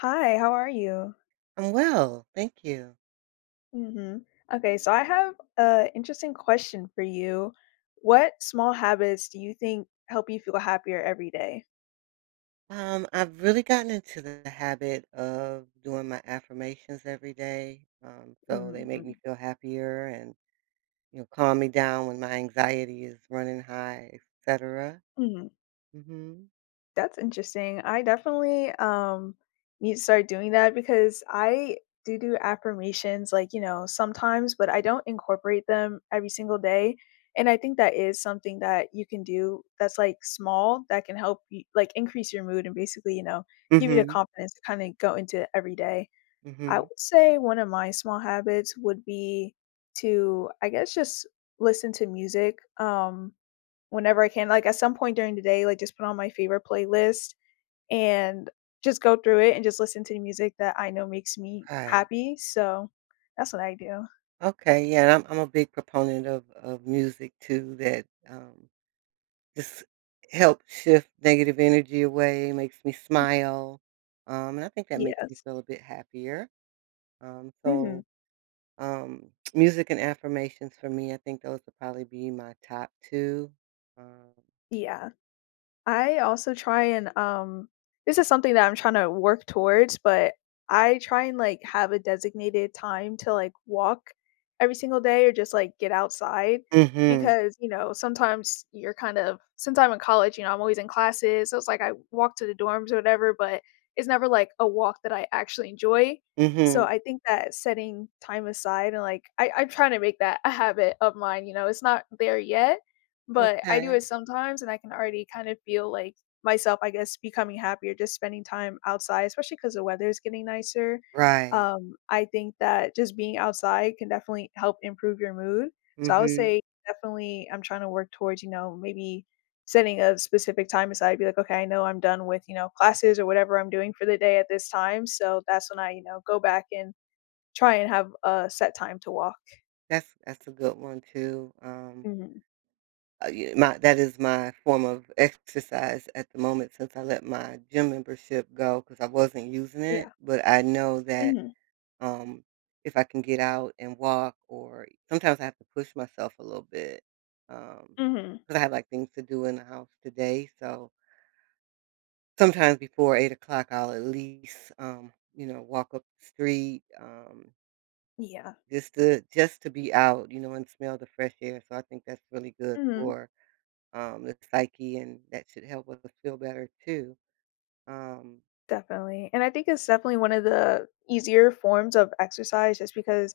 Hi, how are you? I'm well, thank you. Mhm. Okay, so I have a interesting question for you: what small habits do you think help you feel happier every day? Um, I've really gotten into the habit of doing my affirmations every day, um, so they Mhm, make me mm. feel happier and, you know, calm me down when my anxiety is running high, etcetera. Mhm. Mhm. That's interesting. I definitely, um, need to start doing that because I do do affirmations, like, you know, sometimes, but I don't incorporate them every single day, and I think that is something that you can do that's, like, small that can help y like increase your mood and basically, you know, give you the Mhm. confidence to, kinda, go into every day. I Mhm. would say one of my small habits would be to, I guess, just listen to music, um, whenever I can, like, at some point during the day, like, just put on my favorite playlist, and just go through it, and just listen to the music that I know makes me Right. happy. So, that's what I do. Okay yeah, and I'm I'm a big proponent of of music too that, um, just help shift negative energy away, makes me smile, um, and I think that makes me Yes. feel a bit happier, um Mhm. so, um, music and affirmations, for me I think those would probably be my top 2, um Yeah. I also try and, um this is something that I'm trying to work towards, but I try and, like, have a designated time to, like, walk every single day or just, like, get outside Mhm. because, you know, sometimes you're kind of since I'm in college, you know, I'm always in classes, so, it's like I walk to the dorms or whatever, but it's never, like, a walk that I actually enjoy, so, Mhm. I think that setting time aside and, like I I'm trying to make that a habit of mine, you know? It's not there yet, but I do Okay. it sometimes, and I can already kind of feel, like, myself, I guess, becoming happier, just spending time outside, especially 'cause the weather is getting nicer. Right. Um, I think that just being outside can definitely help improve your mood. So, I would Mhm. say, definitely, I'm trying to work towards, you know, maybe setting a specific time aside. Be like, "Okay. I know I'm done with," you know, "classes or whatever I'm doing for the day at this time." So, that's when I, you know, go back and try and have a set time to walk. That's that's a good one too. Um Mhm. Uh, ye my that is my form of exercise at the moment since I let my gym membership go 'cause I wasn't using Yeah. it. But I know that, Mhm. um, if I can get out and walk or sometimes I have to push myself a little bit, um, Mhm. cause I have, like, things to do in the house today, so Sometimes before 8:00 I'll at least, um, you know, walk up the street, um Yeah. just to just to be out, you know, and smell the fresh air. So, I think that's really good Mhm. for, um, the psyche, and that should help us feel better too. Um Definitely, and I think it's definitely one of the easier forms of exercise just because,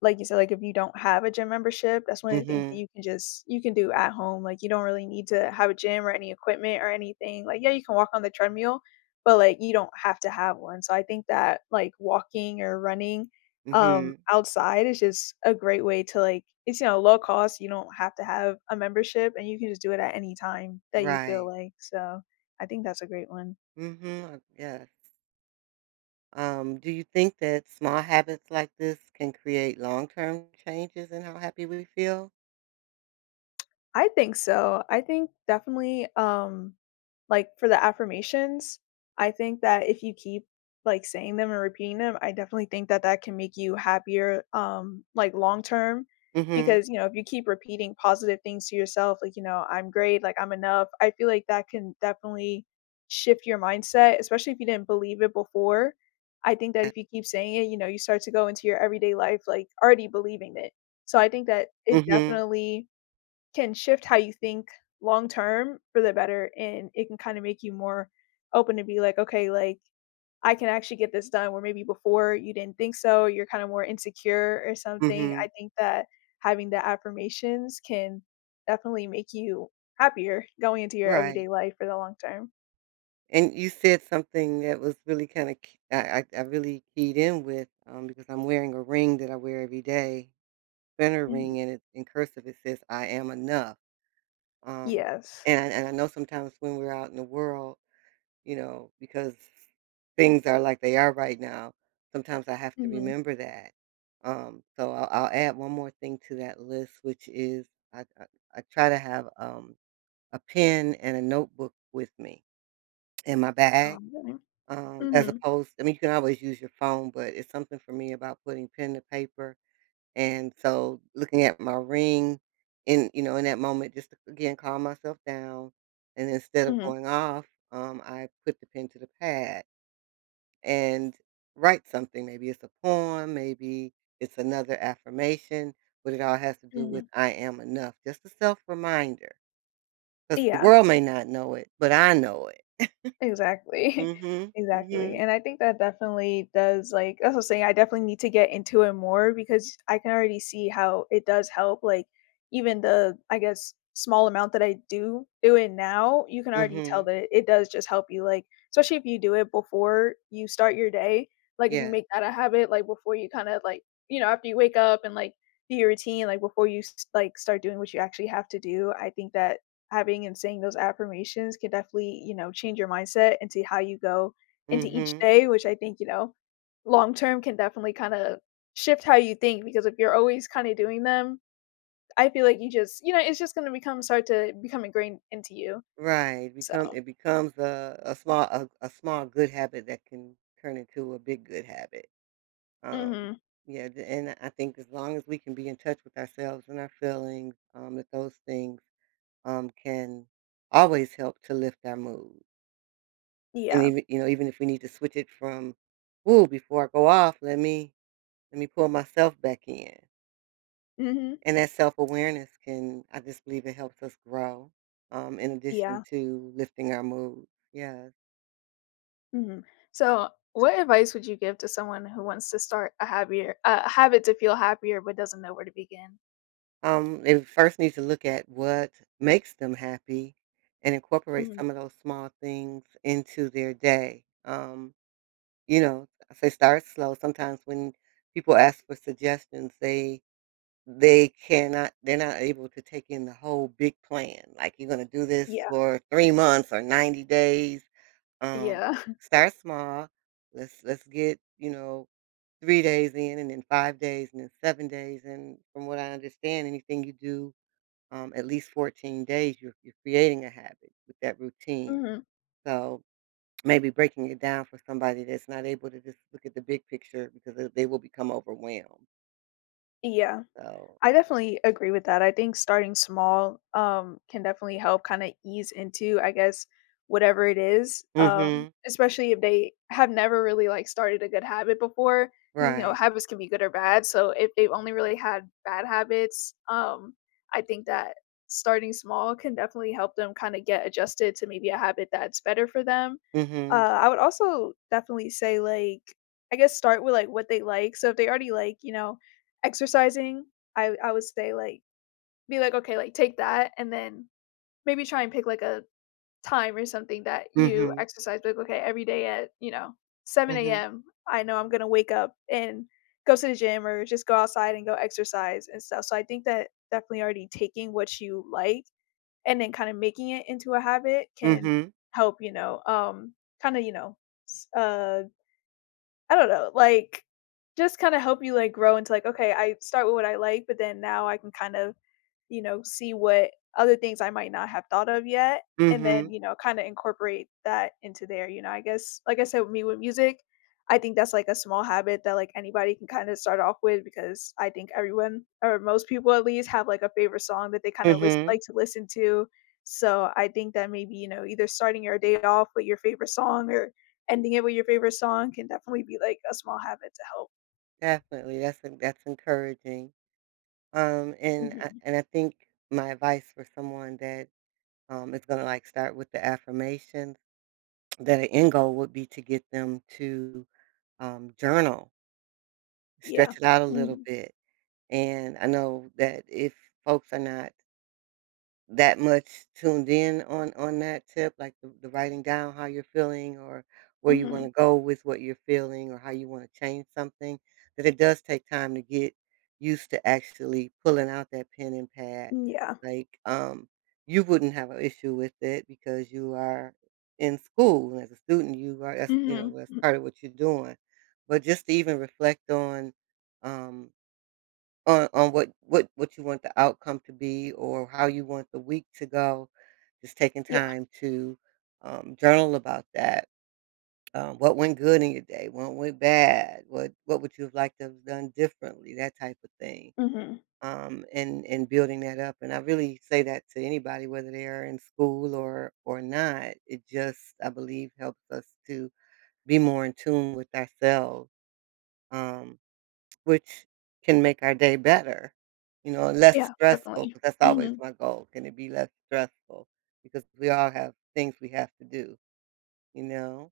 like you said, like, if you don't have a gym membership, that's one of the things that Mhm. you can just you can do at home, like, you don't really need to have a gym or any equipment or anything, like, yeah, you can walk on the treadmill, but, like, you don't have to have one, so I think that, like, walking or running, um, Mhm. outside is just a great way to, like it's, you know, low-cost, you don't have to have a membership, and you can just do it at any time that you feel Right. like, so, I think that's a great one. Mhm. Uh, yes. Um, do you think that small habits like this can create long-term changes in how happy we feel? I think so. I think definitely, um, like, for the affirmations, I think that if you keep, like, saying them or repeating them, I definitely think that that can make you happier, um, like, long-term Mhm. because, you know, if you keep repeating positive things to yourself, like, you know, "I'm great," like, "I'm enough," I feel like that can definitely shift your mindset, especially if you didn't believe it before. I think that Eh if you keep saying it, you know, you start to go into your everyday life, like, already believing it. So I think that it Mhm. definitely can shift how you think long-term for the better, and it can kinda make you more open to be like, "Okay, like, I can actually get this done," where maybe before you didn't think so or you're kinda more insecure or something. I Mhm. think that having the affirmations can definitely make you happier going into your Right. everyday life for the long term. And you said something that was really kinda k I I I really keyed in with, um, because I'm wearing a ring that I wear every day. Vena Mhm. ring, and it in cursive, it says, "I am enough." Um, Yes. and I and I know sometimes when we're out in the world, you know, because things are like they are right now, sometimes I have to Mhm. remember that, um, so I'll I'll add 1 more thing to that list, which is I I I try to have, um, a pen and a notebook with me in my bag, Um, don't know. um, as Mhm. opposed I mean, you can always use your phone, but it's something for me about putting pen to paper, and so, looking at my ring in you know, in that moment just to, again, calm myself down, and instead of Mhm. going off, um, I put the pen to the pad and write something, maybe it's a poem, maybe it's another affirmation, but it all has to do with Mhm "I am enough," just a self-reminder. 'Cause the Yeah. world may not know it, but I know it. Exactly. Mhm, Exactly. mhm. And I think that definitely does, like as I was saying, I definitely need to get into it more because I can already see how it does help, like, even the, I guess, small amount that I do it would now, you can already tell Mhm. that it does just help you, like, specially if you do it before you start your day, like, if you Yeah. make that a habit, like, before you kinda, like, you know, after you wake up and, like, your routine, like, before you, s s like, start doing what you actually have to do, I think that having and saying those affirmations can definitely, you know, change your mindset and see how you go into each Mhm. day, which I think, you know, long term can definitely kinda shift how you think because if you're always kinda doing them, I feel like you just you know, it's just gonna become start to become ingrained into you. Right. So Become it becomes a a small a a small good habit that can turn into a big good habit. Um, Mhm. yeah, the and the I think as long as we can be in touch with ourselves and our feelings, um, that those things, um, can always help to lift our mood. And Yeah. even you know, even if we need to switch it from, "Ooh, before I go off, let me let me pull myself back in." Mhm. And that self-awareness can I just believe it helps us grow, um, in addition Yeah. to lifting our mood, yeah. Mhm. So, what advice would you give to someone who wants to start a happier a habit to feel happier but doesn't know where to begin? Um, they first need to look at what makes them happy and incorporate Mhm. some of those small things into their day, um, you know, if they start slow sometimes when people ask for suggestions, they they cannot they're not able to take in the whole big plan, like you're gonna do this Yeah. for 3 months or 90 days. Um, Yeah. start small, let's let's get, you know, 3 days in and then 5 days and then 7 days and, from what I understand, anything you do, um, at least 14 days you're you're creating a habit with that routine. Mhm. So, maybe breaking it down for somebody that's not able to just look at the big picture because they they will become overwhelmed. Yeah. So I definitely agree with that. I think starting small, um, can definitely help kinda ease into, I guess, whatever it is, um, Mhm. especially if they have never really, like, started a good habit before. You know, Right. habits can be good or bad, so if they've only really had bad habits, um, I think that starting small can definitely help them kinda get adjusted to maybe a habit that's better for them. Uh, Mhm. I would also definitely say, like, I guess, start with, like, what they like. So if they already like, you know, exercising, I I would say, like be like, okay, like, take that, and then maybe try and pick, like, a time or something that you Mhm. exercise. Be like, "Okay. Every day at, you know, 7 Mhm. AM, I know I'm gonna wake up and go to the gym or just go outside and go exercise and stuff." So I think that definitely already taking what you like and then kinda making it into a habit can Mhm. help, you know, um, kinda, you know, s uh, I don't know, like, just kinda help you, like, grow into, like, "Okay. I start with what I like, but then now I can kinda, you know, see what other things I might not have thought of yet." And then, Mhm. you know, kinda incorporate that into there, you know, I guess. Like I said, with me with music, I think that's, like, a small habit that, like, anybody can kinda start off with because I think everyone or most people at least have, like, a favorite song that they kinda list Mhm. like to listen to. So I think that maybe, you know, either starting your day off with your favorite song or ending it with your favorite song can definitely be, like, a small habit to help. Definitely. That's en that's encouraging. Um, and I Mhm. and I think my advice for someone that, um, is gonna, like, start with the affirmations, that the end goal would be to get them to, um, journal. Yeah. Stretch it out a little Mhm. bit. And I know that if folks are not that much tuned in on on that tip, like, th the writing down how you're feeling, or where you Mhm. wanna go with what you're feeling, or how you wanna change something, that it does take time to get used to actually pulling out that pen and pad. Mm, yeah. Like, um, you wouldn't have a issue with it because you are in school. And as a student, you are that's, you know, Mhm, that's m part of what you're doing. But just to even reflect on, um, on on what what what you want the outcome to be or how you want the week to go, just taking Yeah. time to, um, journal about that. Um, "What went good in your day? What went bad? What what would you have liked to have done differently?" That type of thing. Mhm. Um, and and building that up. And I really say that to anybody whether they are in school or or not. It just, I believe, helps us to be more in tune with ourself, um, which can make our day better, you know, less Yeah. stressful. Definitely. But, that's always Mhm. my goal, "Can it be less stressful?" Because we all have things we have to do. You know?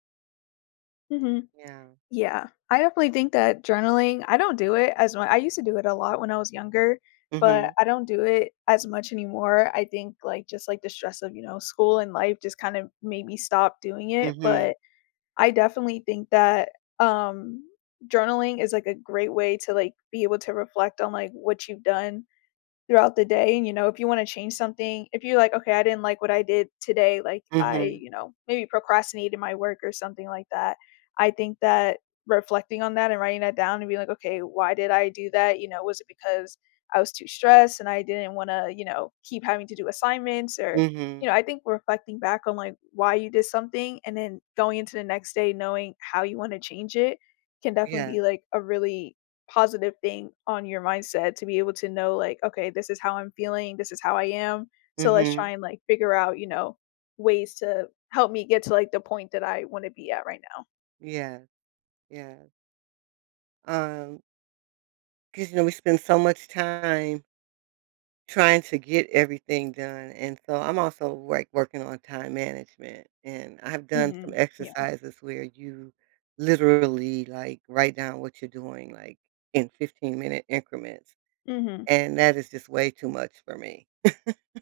Mhm. Yeah. Yeah. I definitely think that journaling I don't do it as mu I used to do it, a lot, when I was younger, but Mhm. I don't do it as much anymore. I think, like, just, like, the stress of, you know, school and life, just kind of, made me stop doing it, Mhm. but I, definitely, think that, um, journaling is, like, a great way to, like, be able to reflect on, like, what you've done throughout the day, and, you know, if you wanna change something if you're like, "Okay. I didn't like what I did today," like, "I, Mhm. you know, maybe procrastinated my work, or something like that" I think that reflecting on that and writing that down and being like, "Okay. Why did I do that, you know? Was it because I was too stressed and I didn't wanna, you know, keep having to do assignments," or, you Mhm. know I think reflecting back on, like, why you did something, and then going into the next day knowing how you wanna change it can, definitely, Yeah. be like, a really positive thing on your mindset to be able to know, like, "Okay. This is how I'm feeling. This is how I am, so let's try Mhm. and, like, figure out, you know, ways to help me get to, like, the point that I wanna be at right now." Yeah, yeah. Um 'cause, you know we spend so much time trying to get everything done. And so I'm also, like, working on time management and I've done some Mhm, yeah. exercises where you literally, like, write down what you're doing, like, in fifteen-minute increments, Mhm. and that is just way too much for me.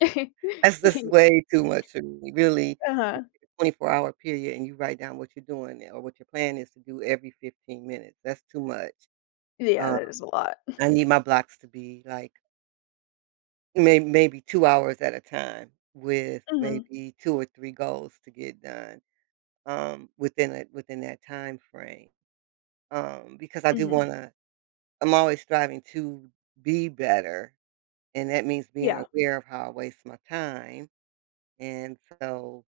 That's just Yeah. way too much for me. Really, Uh-huh. twenty-four-hour period, and you write down what you're doing there or what your plan is to do every 15 minutes that's too much. Yeah, Um, that is a lot. I need my blocks to be, like may maybe 2 hours at a time with Mhm. maybe 2 or 3 goals to get done, um, within that within that time frame, um, because I do Mhm. wanna I'm always striving to be better, and that means being Yeah. aware of how I waste my time and so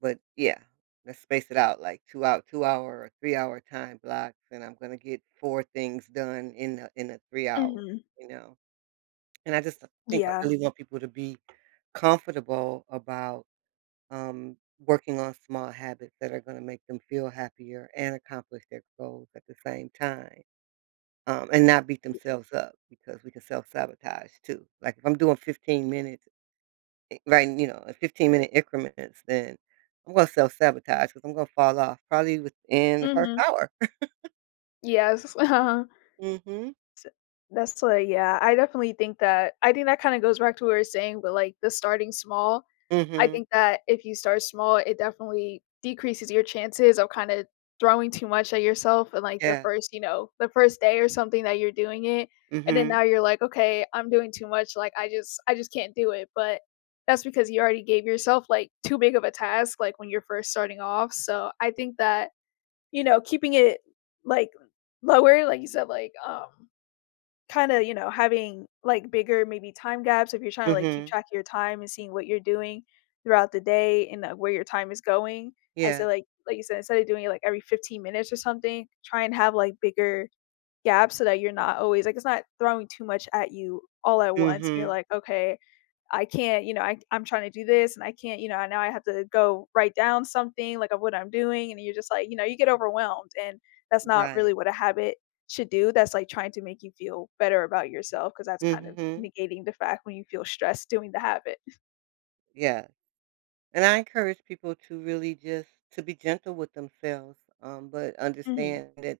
but, yeah, let's space it out, like, 2 hou two-hour or three-hour time blocks, and I'm gonna get 4 things done in a in a 3 hour, Mhm. you know, and I just th think I Yeah. really want people to be comfortable about, um, working on small habits that are gonna make them feel happier and accomplish their goals at the same time, um, and not beat [unintelligible] themselves up because we can self-sabotage too, like, if I'm doing 15 minutes eh, right, and you know, uh, fifteen-minute increments, then I'm gonna self-sabotage 'cause I'm gonna fall off probably within the 1st Mhm. hour. Yes. Uh-huh. Sa Mhm. That's why Yeah, I definitely think that I think that kinda goes back to what you were saying, about, like, the starting small. I Mhm. think that if you start small, it definitely decreases your chances of kinda throwing too much at yourself in, like, the Yeah. first you know, the first day or something that you're doing it. And then Mhm. now you're like, "Okay. I'm doing too much. Like, I just I just can't do it." But that's because you already gave yourself, like, too big of a task, like, when you're first starting off. So I think that, you know, keeping it, like, lower, like you said, like, um, kinda, you know, having, like, bigger maybe time gaps, if you're trying to, like, keep Mhm. track of your time and seeing what you're doing throughout the day and, uh, where your time is going, I say, Yeah. like like you said, instead of doing it, like, every 15 minutes or something, try and have, like, bigger gaps so that you're not always like it's not throwing too much at you all at once and you're Mhm. like, "Okay. I can't" you know "I c I'm trying to do this, and I can't" you know "and now I have to go write down something, like, of what I'm doing," and you're just like you know, you get overwhelmed, and that's not Right. really what a habit should do that's, like, trying to make you feel better about yourself 'cause that's kinda Mhm. negating the fact when you feel stressed doing the habit. Yes. And I encourage people to really just to be gentle with themselves, um, but Mhm. understand that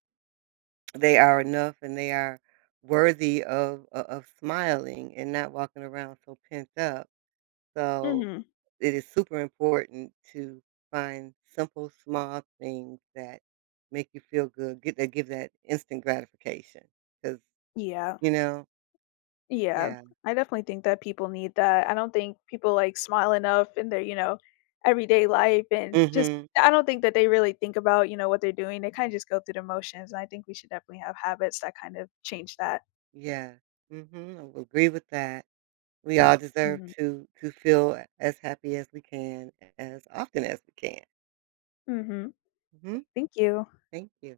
they are enough and they are worthy of o of smiling and not walking around so pent up. So, Mhm. it is super important to find simple, small things that make you feel good, get that give that instant gratification 'cause Yeah. you know? Yeah. Yeah. I definitely think that people need that. I don't think people, like, smile enough in their, you know, everyday life. And just Mhm. I don't think that they really think about, you know, what they're doing. They kinda just go through the motions, and I think we should definitely have habits that kind of change that. Yeah. Mhm, I would agree with that. We all deserve Mhm. to to feel as happy as we can as often as we can. Mhm. Mhm. Thank you. Thank you.